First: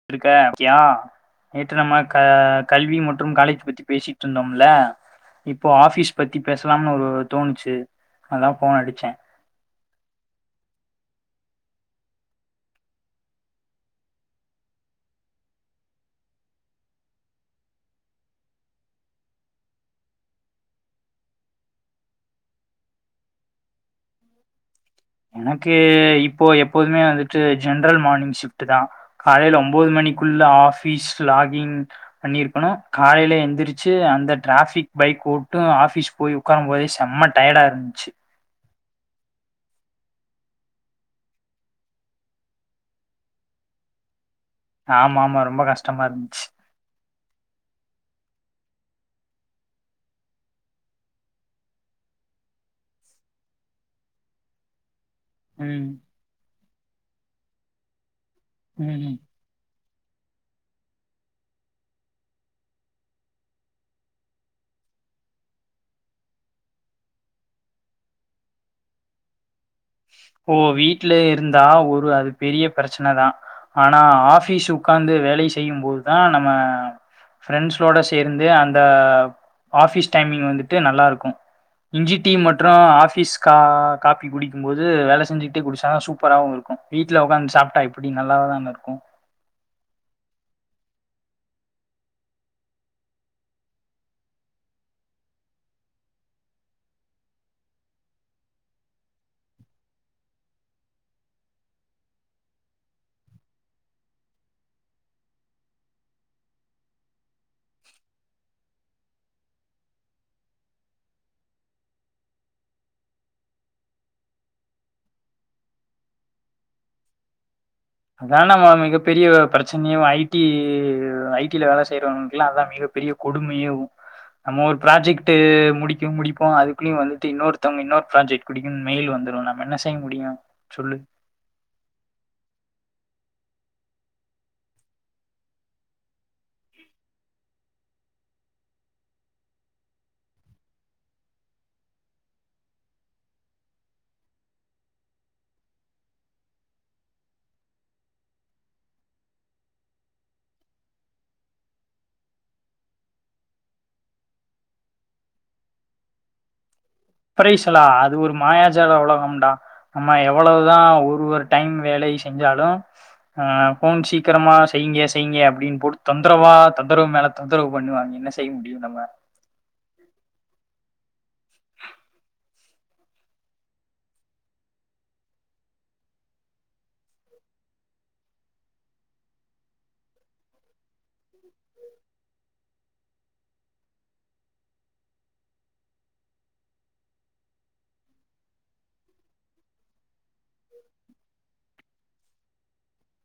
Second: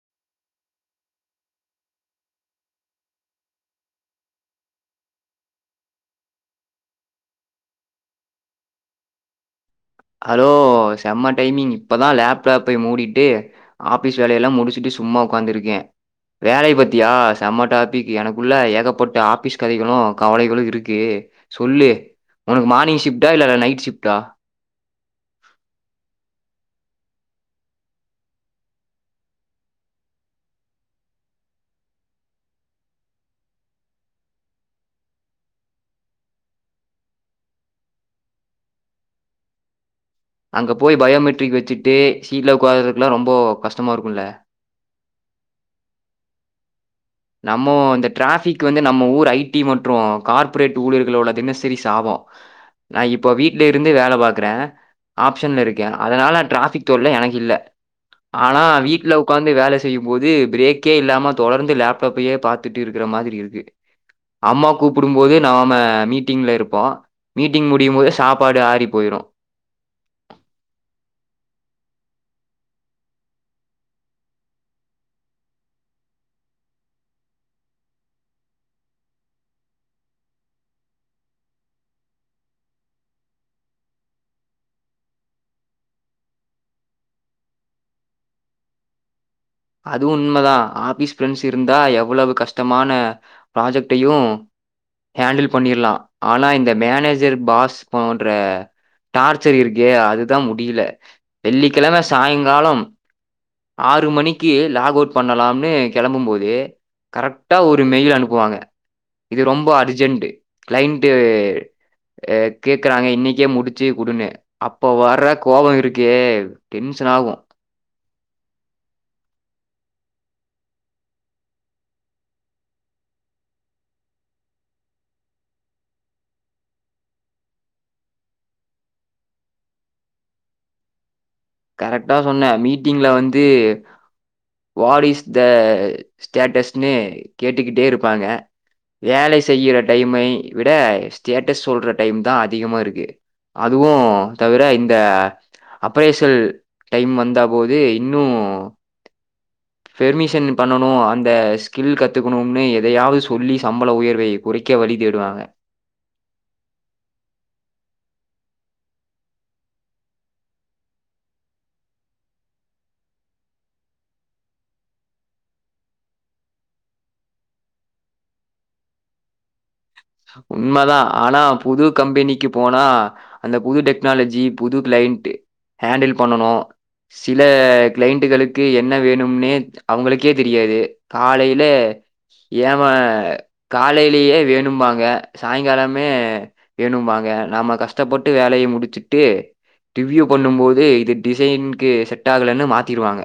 எப்டி இருக்க கியா நேற்று நம்ம க கல்வி மற்றும் காலேஜ் பத்தி பேசிட்டு இருந்தோம்ல இப்போ ஆஃபீஸ் பத்தி பேசலாம்னு ஒரு தோணுச்சு அதா ஃபோன் அடிச்சே ஹலோ செம்ம டைமிங் இப்பதா லேப்டாப்பை மூடிட்டு ஆபிஸ் வேலையெல்லா முடிச்சுட்டு சும்மா உக்காந்துருக்கே வேலை பத்தியா செம்ம டாபிக் எனக்குள்ள ஏகப்பட்ட ஆஃபிஸ் கதைகளு கவலைகளு இருக்கு சொல்லு உனக்கு மார்னிங் ஷிப்டா இல்ல நைட் ஷிப்ட்டா எனக்கு இப்போ எப்போதுமே வந்துட்டு ஜென்ரல் மார்னிங் ஷிப்ட் தா காலையில ஒன்பது மணிக்குள்ள ஆஃபீஸ் லாகிங் பண்ணிருக்குணு காலையில எழுந்திரிச்சு அந்த டிராஃபிக் பைக் ஓட்டு ஆபிஸ் போய் உட்கார போதே செம டயடா இருந்துச்சு அங்க போய் பயோமெட்ரிக் வச்சுட்டு சீட்ல உட்காரதுக்குலா ரொம்ப கஷ்டமா இருக்குல்ல ஆமா ஆமா ரொம்ப கஷ்டமா இருந்துச்சு நம்ம இந்த டிராஃபிக் வந்து நம்ம ஊர் ஐ டி மற்று கார்ப்ரேட் ஊழிர்களோட தினசரி சாபோ நா இப்போ வீட்லே இருந்து வேல பாக்குறே ஆப்ஷன்ல இருக்கே ம் அதனால டிராஃபிக் தொல்ல எனக்கு இல்ல ஆனா ம் வீட்ல உக்காந் ந்து வேல செய்யு போது பிரேக்கே இல்லாம தொடர்ந்து லேப்டாப்பையே பாத்துட்டு இருக்குற மாதிரி இருக்கு அம்மா கூப்புடு போது நாம மீட்டிங்ல இருப்போ மீட்டிங் முடியு போது சாப்பாடு ஆறி போயிரு ஓ வீட்ல இருந்தா ஒரு அது பெரிய பிரச்சனைதா ஆனா ஆஃபீஸ் உட்கார்ந்து வேல செய்யு போதுதா நம்ம ஃப்ரெண்ட்ஸ்ஸோட சேர்ந்து அந்த ஆஃபீஸ் டைமிங் வந்துட்டு நல்லா இருக்கு இஞ்சி டி மற்று ஆஃபிஸ் கா காப்பி குடிக் கும் போது வேல செஞ்சுக்கிட்டே குடிச்சாதா சூப்பராவு இருக்கு வீட்ல உக்காந்து சாப்பிட்டா எப்டி நல்லா தான இருக்கு அதுவு உண்மதா ஆஃபீஸ் ஃப்ரெண்ட்ஸ் இருந்தா எவ்ளோவு கஷ்டமான ப்ராஜெக்ட்டையு ஹேண்டில் பண்ணிற்லா ஆனா இந்த மேனேஜர் பாஸ் போன்ற டார்ச்சர் இருக்கே அதுதா முடியில வெள்ளிக்கிழம சாய்ங்காலம் ஆறு மணிக்கு லாக் அவுட் பண்ணலாம்னு கெளம்பு போது கரெக்ட்டா ஒரு மெயில் அனுப்புவாங்க இது ரொம்ப அர்ஜென்ட்டு கிளையண்ட்டு கேக்குறாங்க இன்னக்கே முடிச்சு குடுங்க அப்ப வர்ற கோவோ இருக்கே டென்ஷன் ஆகு அதாண்ணா மிகப்பெரிய பிரச்சனையே ஐ டி ஐ டியில வேலை செய்றவங்களுக்குல்லா அதா மிக பெரிய கொடுமையே நம்ம ஒரு ப்ராஜெக்ட் முடிக்கு முடிப்போ அதுக்குள்ளையு வந்துட்டு இன்னொருத்தவங்க இன்னொரு ப்ராஜெக்ட் முடிக்கு மெயில் வந்துரு நம்ம என்ன செய்ய முடியு சொல்லு கரெக்டா சொன்ன மீட்டிங்ல வந்து வாடி இஸ் த ஸ்டேட்டஸ்ன்னு கேட்டுக்கிட்டே இருப்பாங்க வேலை செய்யற டைமை விட ஸ்டேட்டஸ் சொல்ற டைம் தா அதிகமா இருக்கு அதுவு தவிர இந்த அப்பைஸ் கள் டைம் வந்த போது இன்னு பெர்மிஷன் பண்ணணு அந்த ஸ்கில் கத்துக்கணுனு எதையாவது சொல்லி சம்பள உயர்வை குறைக்க வழி தேடுவாங்க பிரைசலா அது ஒரு மாயாஜால உலகம்டா நம்ம எவ்வளவுதா ஒரு ஒரு டைம் வேலை செஞ்சாலு ஆ போன் சீக்கிரமா செய்யுங்க செய்யுங்க அப்படின் போட்டு தொந்தரவா தொந்தரவு மேல தொந்தரவு பண்ணுவாங்க என்ன செய்ய முடியு நம்ம உண்ம தா ஆனா புது கம்பெனிக்கு போனா அந்த புது டெக்னாலஜி புது கிளைண்ட் ஹேண்டில் பண்ணனு சில கிளைண்ட்டுகளுக்கு என்ன வேணும்னே அவங்களுக்கே தெரியாது காலைலே ஏம காலைலேயே வேணும்பா ங்க சாயங்காலமே வேணும்பாங்க நாம கஷ்டப்பட்டு வேலைய முடிச்சுட்டு டிவ்யூ பண்ணும் போது இது டிசைன்க்கு செட் ஆகலன்னு மாத்திருவாங்க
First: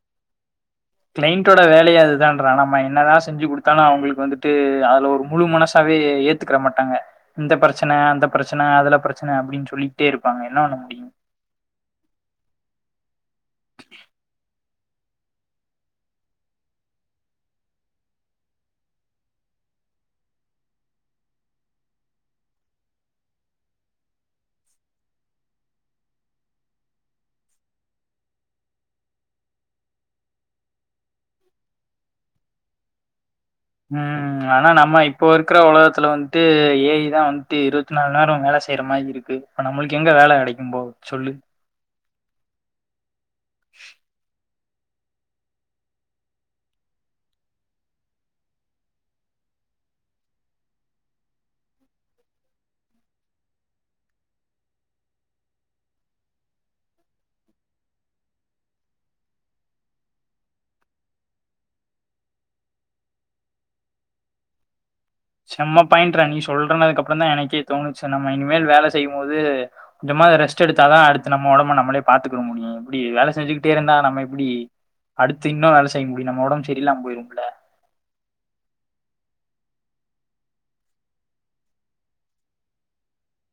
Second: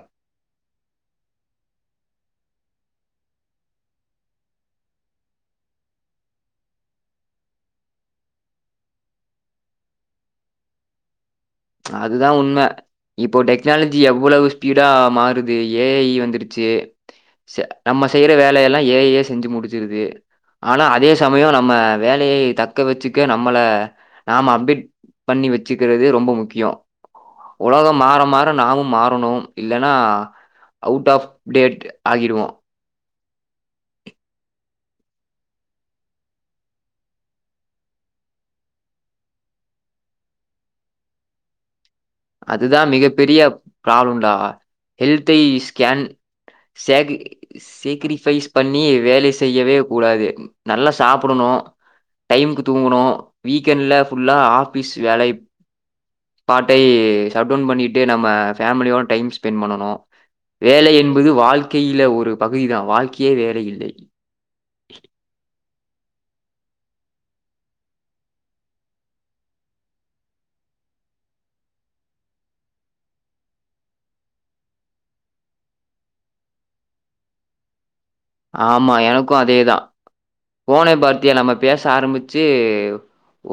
கிளையண்டோட வேலையே அதுதான்றே நம்ம என்னதா செஞ்சி குடுத்தாலு அவங்களுக்கு வந்துட்டு அதுல ஒரு முழு மனசாவே ஏத் ஏத்துக்றக மாட்டாங்க இந்த பிரச்சன அந்த பிரச்சன அதுல பிரச்சன அப்படின் சொல்லிட்டே இருப்பாங்க என்ன பண்ண முடியு அதுதா உண்ம இப்போ டெக்னாலஜி எவ்வளவு ஸ்பீடா மாறுது ஏ ஐ வந்துருச்சி சே அ நம்ம செய்யுற வேலையெல்லா ஏ ஐ செஞ்சு முடிச்சுருது ஆனா அதே சமயோ நம்ம வேலையை தக்க வச்சுக்க நம்மள நாம அப்டேட் பண்ணி வச்சுக்கிறது ரொம்ப முக்கி யோ உலகம் மாற மாற நாமும் மாறணும் இல்லனா அவுட் ஆஃப் டேட் ஆகிடுவோ ம் ஆனா நம்ம இப்போ இருக்கிற உலகத்துல வந்ட்டு ஏ ஐ தா வந்ட்டு இருபத் நால் நேரோ வேல செய்யுற மாரி இரு க்கு இப்ப நம்மளுக்கு எங்க வேல கெடைக்கும் ப்ரோ சொல்லு அதுதா மிக பெரிய ப்ராப்ளம்டா ஹெல்தி ஸ்கேன் சேகு சேக்ரிபைஸ் பண்ணி வேல செய்யவே கூடாது நல்லா சாப்பிடணு டைம்க்கு தூங்கணு வீக்கெண்ட்ல ஃபுல்லா ஆஃபீஸ் வேலை பாட்டை சடோன் பண்ணிட்டு நம்ம ஃபேமிலியோட டைம் ஸ்பெண்ட் பண்ணனு வேலை என்பது வாழ்க்கையில ஒரு பகுதிதா வாழ்க்கையே வேலை இல்லை செம்மா பாயிண்ட்றா நீ சொல்றனதுக்கு அப்புறந்தா எனக்கே தோணுச்சு நம்ம இனிமேல் வேல செய்யும் போது கொஞ்சமாவாது ரெஸ்ட் எடுத்தாதா அடுத்து நம்ம உடம்பு நம்மளே பாத்துக்குட முடியு இப்டி வேல செஞ்சுக்கிட்டே இருந்தா நம்ம எப்டி அடுத்து இன்னு வேல செய்ய முடியு நம்ம உடம்பு சரியல்லாம போயிருமுல்ல ஆமா எனக்கு அதேதா போனே பாத்தியா நம்ம பேச ஆரம்பிச்சி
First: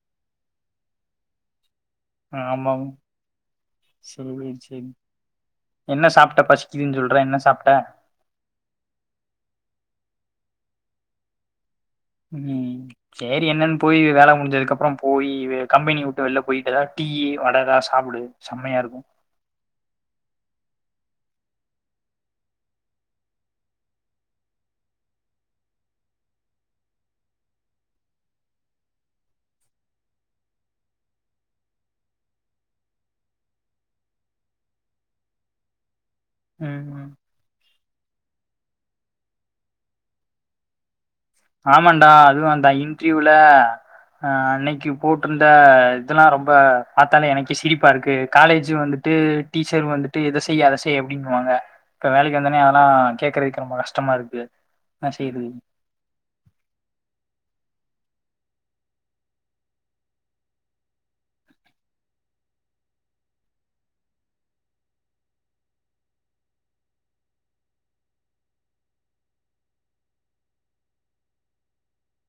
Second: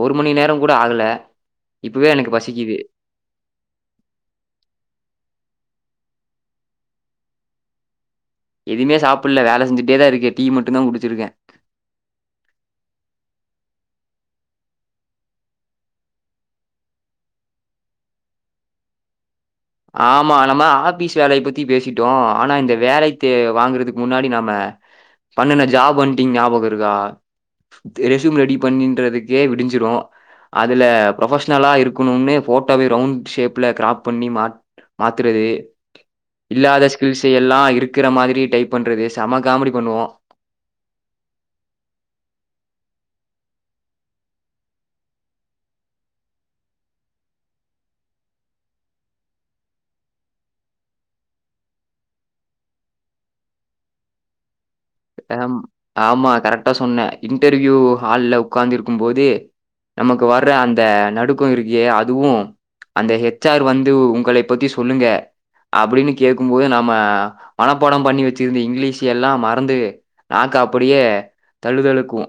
ஒரு மணி நேரம் கூட ஆகல இப்பவே எனக்கு அ பசிக்குது. ஆமாங்க என்ன சாப்ட்ட பசக்கிதுன் சொல்ற என்ன சாப்ட்ட எதுமே சாப்புல வேல செஞ்சுட்டே தா இருக்கே டீ மட்டு தா குடிச்சிருக்கே ம் சேரி என்னன் போயி வேல முடிஞ்சதுக்கப்பற போயி வெ கம்பெனி விட்டு வெள்ல போயிட்டு எதா டீயி வட எதா சாப்புடு செம்மையா இருக்கு ஆமா நம்ம ஆஃபீஸ் வேலைய பத்தி பேசிட்டோ ஆனா இந்த வேலைத்தே வாங்குறதுக்கு முன்னாடி நம்ம பண்ணுன்ன ஜாப் வன்ட்டிங் ஞாபக இருக்கா ரெஸியும் ரெடி பண்ணின்றதுக்கே விடிஞ்சிரு அதுல ப்ரொபஷ்னலா இருக்கணுன்னே ஃபோட்டோவே ரவுண்ட் ஷேப்ல கிராப் பண்ணி மாத் மாத்துறது இல்லாத ம் ஸ்கில்ஸ்சயெ ல்லா இருக்கிற மாதிரி டைப் பண்றது செம காமெடி பண்ணுவோ ஆமன்டா அதுவு அந்த இன்ட்ரிவ்யூல அ அன்னைக்கு போட்ருந்த இதெல்லா ரொம்ப பாத்தாலே எனக்கே சிரிப்பா இருக்கு காலேஜு வந்து ட்டு டீச்சர் வந்துட்டு இத செய் அத செய் அப்டின்னுவாங்க இப்ப வேலைக்கு வந்தோனே அதுலா கேக்குறதுக்கு ரொம்ப கஷ்டமா இருக்கு என்ன செய்றது அம் ஆமா கரெக்டா சொன்னா இன்டர்வியூ ஹால்ல உக்காந்துருக்கும் போது நமக்கு வர்ற அந்த நடுக்கோ இருக்கே அதுவு அந்த ஹெச் ஆர் வந்து உங்களை பத்தி சொல்லுங்க அப்டின்னு கேக்கும் போது நம்ம மனப்பாட பண்ணி வெச்சிருந்த இங்லீஷ் எல்லா மறந்து நாக்கு அப்டியே தழு தழுக்கு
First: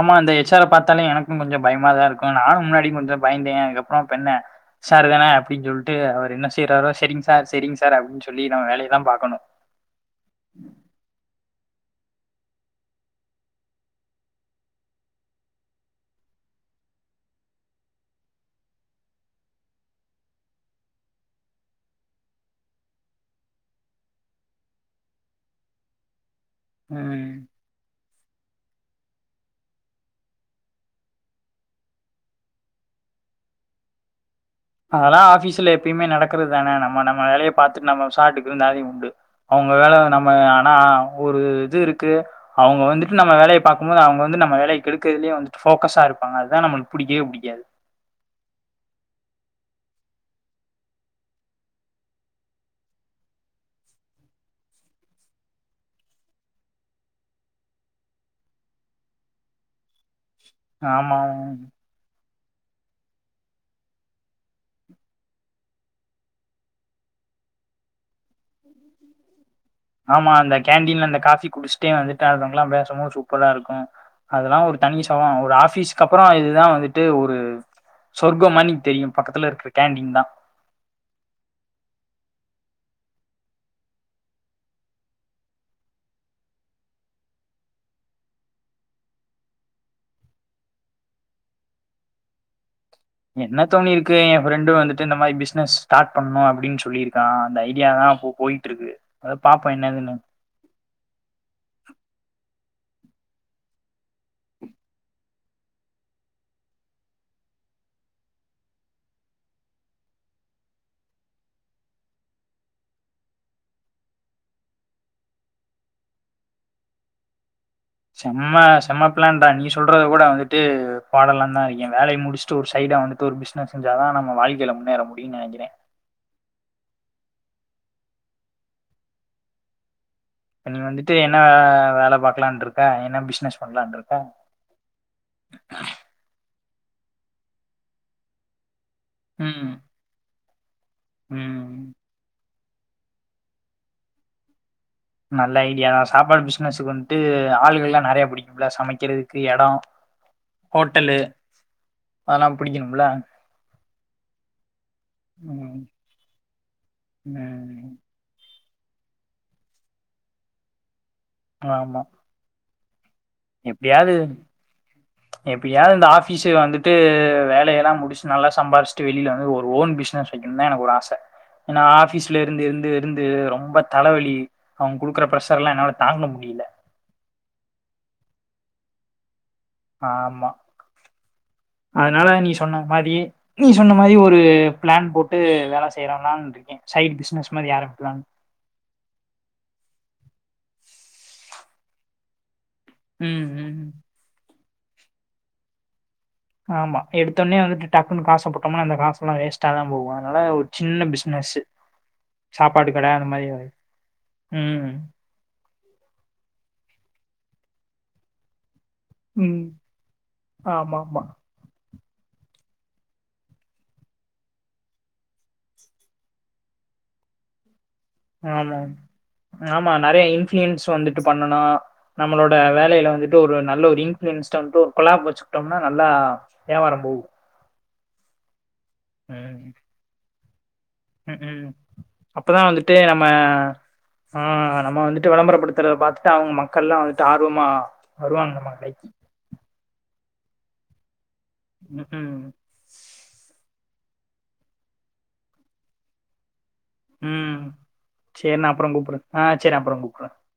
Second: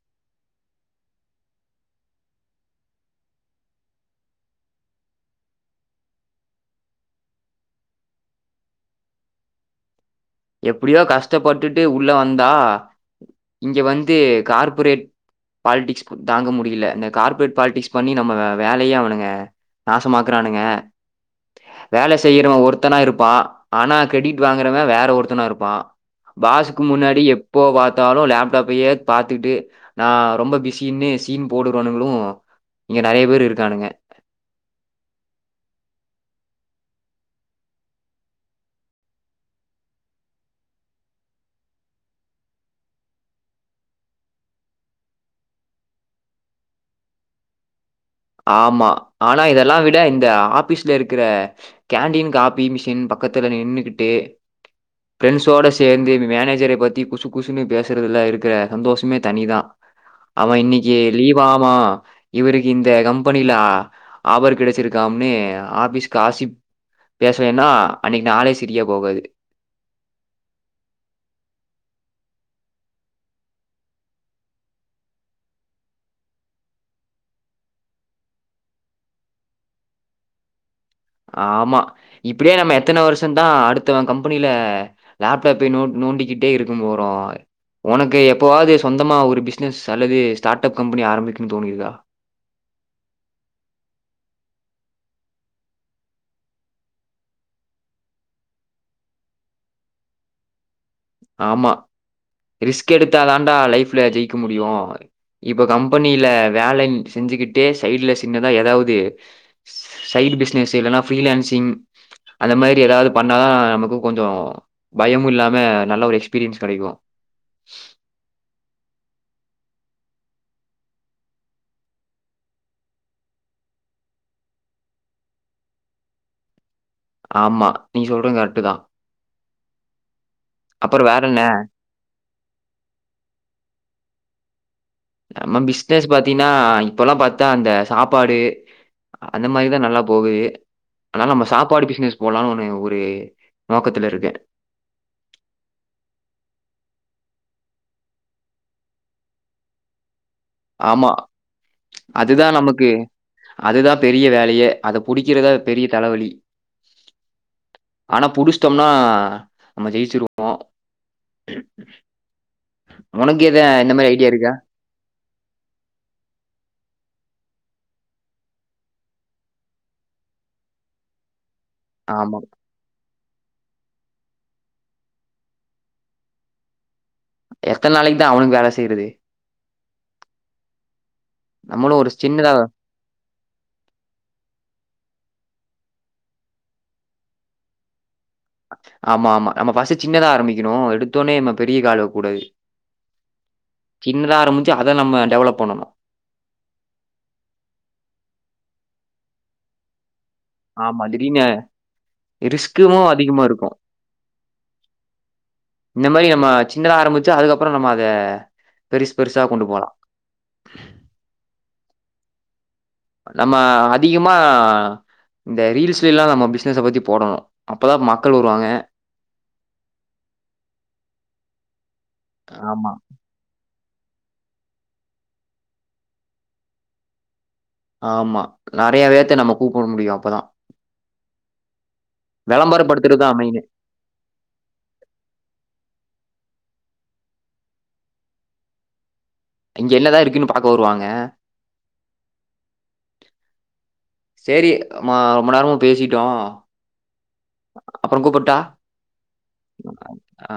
ஆமா அந்த எச் ஆர பாத்தாலே எனக்கு கொஞ்ச பயமா தா இருக்கு நானு முன்னாடி கொஞ்ச பயந்தே அதுக்கப்பறோ இப்ப என்ன சார் தானே அப்டின் சொல்ட்டு அவரு என்ன செய்றாரோ செரிங் சார் செரிங் சார் அப்டின் சொல்லி நம்ம வேலையதா பாக்கணு எப்டியோ கஷ்டப்பட்டுட்டு உள்ள வந்தா இங்க வந்து கார்ப்பரேட் பாலிடிக்ஸ் தாங்க முடியல இந்த கார்பரேட் பாலிடிக்ஸ் பண்ணி நம்ம வே வேலையே அவனுங்க நாசமாக்குறானுங்க வேல செய்யறவ ஒருத்தனா இருப்பா ஆனா கிரெடிக்ட் வாங்குறவ வேற ஒருத் தனா இருப்பா பாஸுக்கு முன்னாடி ம் எப்போ பாத்தாலு லேப்டாப்பையே பாத்துக்கிட்டு நா ரொம்ப பிஸின்னு சீன் போடுறவ்னுங்களு இங்க நெறைய பேரு இருக்கானுங்க அதெல்லா ஆஃபீஸ்ல எப்பயுமே நடக்குறது தான நம்ம நம்ம வேலய பாத்துட்டு நம்ம பெசாட்டுக்கு இருந்தாதே உண்டு அவுங்க வேலய வந்து நம்ம ஆனா ஒரு இது இருக்கு அவுங்க வந்துட்டு நம்ம வேலைய பாக்கும்போது அவுங்க வந்து நம்ம வேலைய கெடுக்குறதுலயே வந்து ஃபோக்கஸா இருப்பாங்க அதுதா நம்மளுக்கு புடிக்கவே புடிக்காது ஆமா ஆனா இதெல்லா விட இந்த ஆபீஸ்ல இருக்கிற கேண்டீன் காபி மிஷின் பக்கத்துல நின்னுகிட்டு ஃப்ரெண்ட்ஸோட சேந்து இந்த மேனேஜர பத்தி குசு குசுன்னு பேசுறதுல இருக்கிற சந்தோஷமே தனிதா அவ இன்னைக்கு ஆமா லீவாமா இவருக்கு இந் த கம்பெனில ஆஃபர் கெடச்சிருக்காம்னு ஆஃபீஸுக் காசிப் பேசவேன்னா அன்னைக்கு நாளே செரியா போகாது ஆமா அந்த கேண்டீன்ல அந்த காஃபி குடிச்ட்டே வந்துட்டு அ இருந்தவ்ங்கலா பேசம் போது சூப்பரா இருக்கு அதெல்லா ஒரு தனி சொகோ ஒரு ஆஃபீஸ்க்கப்பற இதுதா வந்துட்டு ஒரு சொர்க மார் இன்னைக்கு தெரியு பக்கத்துல இருக்கிற கேண்டீன் தா ஆமா இப்டியே நம்ம எத்தன வருஷந்தா அடுத்து அவ கம்பெனில லேப்டாப்பை நோ நோண்டிக்கிட்டே இருக்கும் போறோ ஓனக்கு எப்போவாவ்து சொந்தமா ஒரு பிஸ்னஸ் அல்லது ஸ்டார்ட் அப் கம்பெனி ஆரம்மிக்கனு தோணிருக்கா என்ன தோணிருக்கு எ ஃப்ரெண்டு வந்துட்டு இந்த மாரி பிசினஸ் ஸ்டார்ட் பண்ணணு அப்டின் சொல்லிருக்கா அந்த ஐடியா தா அப்போ போயிட்ருக்கு அத பாப்போ என்னதுன்னு ஆமா ரிஸ்க்கெடுத்தாதான்டா லைஃபுல ஜெயிக்க முடியு இப்ப கம்பனில வேலைங் செஞ்சுக்கிட்டே சைட்ல சின்னதா எதாவ்து சைடு பிஸ்னஸு இல்லனா ஃப்ரீலான்சிங் அத மாரி எதாவ்து பண்ணா நமக்கு கொஞ்சோ பயமு இல்லாம நல்ல ஒரு எக்ஸ்பீரியன்ஸ் கெடைக்கு செம்ம செம்ம ப்ளான்டா நீ சொல்றத கூட வந்துட்டு போடலாந்தா இருக்கே வேலைய முடிச்சுட்டு ஒரு சைடா வந்துட்டு ஒரு பி பிஸ்னஸ் செஞ்சாதா நம்ம வாழ்க்கைல முன்னேற முடியுன் நெனைக்கிறே ஆமா நீ சொல்றது கரெக்ட்டுதா இப்ப நீங்க வந்துட்டு என்ன வே வேல பாக்கலான் இருக்கா என்ன பிஸ்னஸ் பண்ணலான் இருக்க நம்ம பிஸ்னஸ் பாத்தீன்னா இப்பல்லா பாத்தா அந்த சாப்பாடு அந்த ம் மாரிதா நல்லா போகுது அதனால நம்ம ம் சாப்பாடு பிஸ்னஸ் போலானு ஒன்னு ஒரு நோக்கத்துல இருக்கே நல்ல ஐடியாதா சாப்பாடு பிஸ்னஸ்கு வந்ட்டு ஆளுகள்லா நறையா புடிக் நம்ளா சமைக்கிறதுக்கு எடோ ஆமா ஹோட்டலு அதுதா அதெல்லா நமக்கு புடிக்கணும்ல அதுதா பெரிய வேலையே அத புடிக்கிறதா பெரிய தலவலி ம ஆனா புடிசிட்டோம்னா நம்ம ஜெய்ச்சுருவோ ஆமா உனக்கு எத இந்த மாரி எப்டியாது ஐடியா இருக்கா? எப்டியாது இந்த ஆஃபிஸு வந்துட்டு வேலயெல்லா முடிச்சு நல்லா சம்பாரிச்சுட்டு வெளில வந்து ஒரு ஓன் பிஸ்னஸ் வை கணுன்தா எனக்கு ஒரு ஆச எனா ஆமா. ஆஃபிஸ்ல இருந்து இருந்து இருந்து ரொம்ப தலவலி அவ குடுக்குற ப்ரஷர்ல்லா என்னால தாங்க முடில எத்தன் நாளைக்குதா அவுனுக்கு வேல செய்றது ஆமா நம்மளும் ஒரு அதனால நீ சின்னதா சொன்ன மாரி நீ சொன்ன மாரி ஒரு ப்ளான் போட்டு வேல செய்யலான்ருக் கே சைட் பிஸ்னஸ் மாரி ஆரம்பிக்கலான் ஆமா ஆமா நம்ம ஃபஸ்ட்டு சின்னதா ஆரம்பிக்கணு எடுத்தோனே நம்ம பெரிய கால் வெக்கூடாது ம் ம் சின்னதா ஆரம்பிச்சி அத நம்ம டெவலப் பண்ணணு ஆமா எடுத்தொனே வந்துட்டு டக்குன்னு காச போட்டோமா அந்த காச எல்லா வேஸ்ட்டாதா போவு அதனால ஒரு ஆமா. சின்ன திடீர்னு பிஸ்னஸ்சு சாப்பாடு ரிஸ்க்கும் கட அந்த அதிகமா மாரி இருக்கும். ம் இந்த மாரி நம்ம சின்னதா ஆரம்பிச்சு அதுக்கப்புறோ நம்ம அத பெருசு பெருசா கொண்டு போலா ஆமா ஆமா நம்ம அதிகமா இந்த ரீல்ஸ்லிலா நம்ம பிஸ்னஸ பத்தி போடணு அப்பதா மக் ஆமா ஆமா நறைய இன்ஃபுளுயன்ஸ் வந்துட்டு பண்ணனா நம்மளோட ஆமா, வேலைல வந்துட் டு ஒரு நல்ல ஒரு இன்ஃபுளியன்ஸ ஒரு குலாப் வெச்சுட்டோனா நல்லா வியாபாரோ போகு ஆமா நறைய பேத்த நம்ம கூப்ட முடியு அப்பதா ம் ம் அப்பதா வந்துட்டு நம்ம விளம்பரப்படுத்துறது தான் மெயின். ஆ நம்ம வந்துட்டு விளம்பரப்படுத்துறத பாத்துட்டு அவுங்க மக்கள்லா வந்துட்டு ஆர்வமா வருவாங்க நம்ம கடைக்கி இங்க என்னதா இருக்குனு பாக்க வருவாங்க ம் ம் சேரி மா ரொம்ப நேரமா பேசிட்டோ ம் சேரி நா அப்புறோ கூப்புறே ஆ சேரி அப்புறோ கூப்புறே ஆ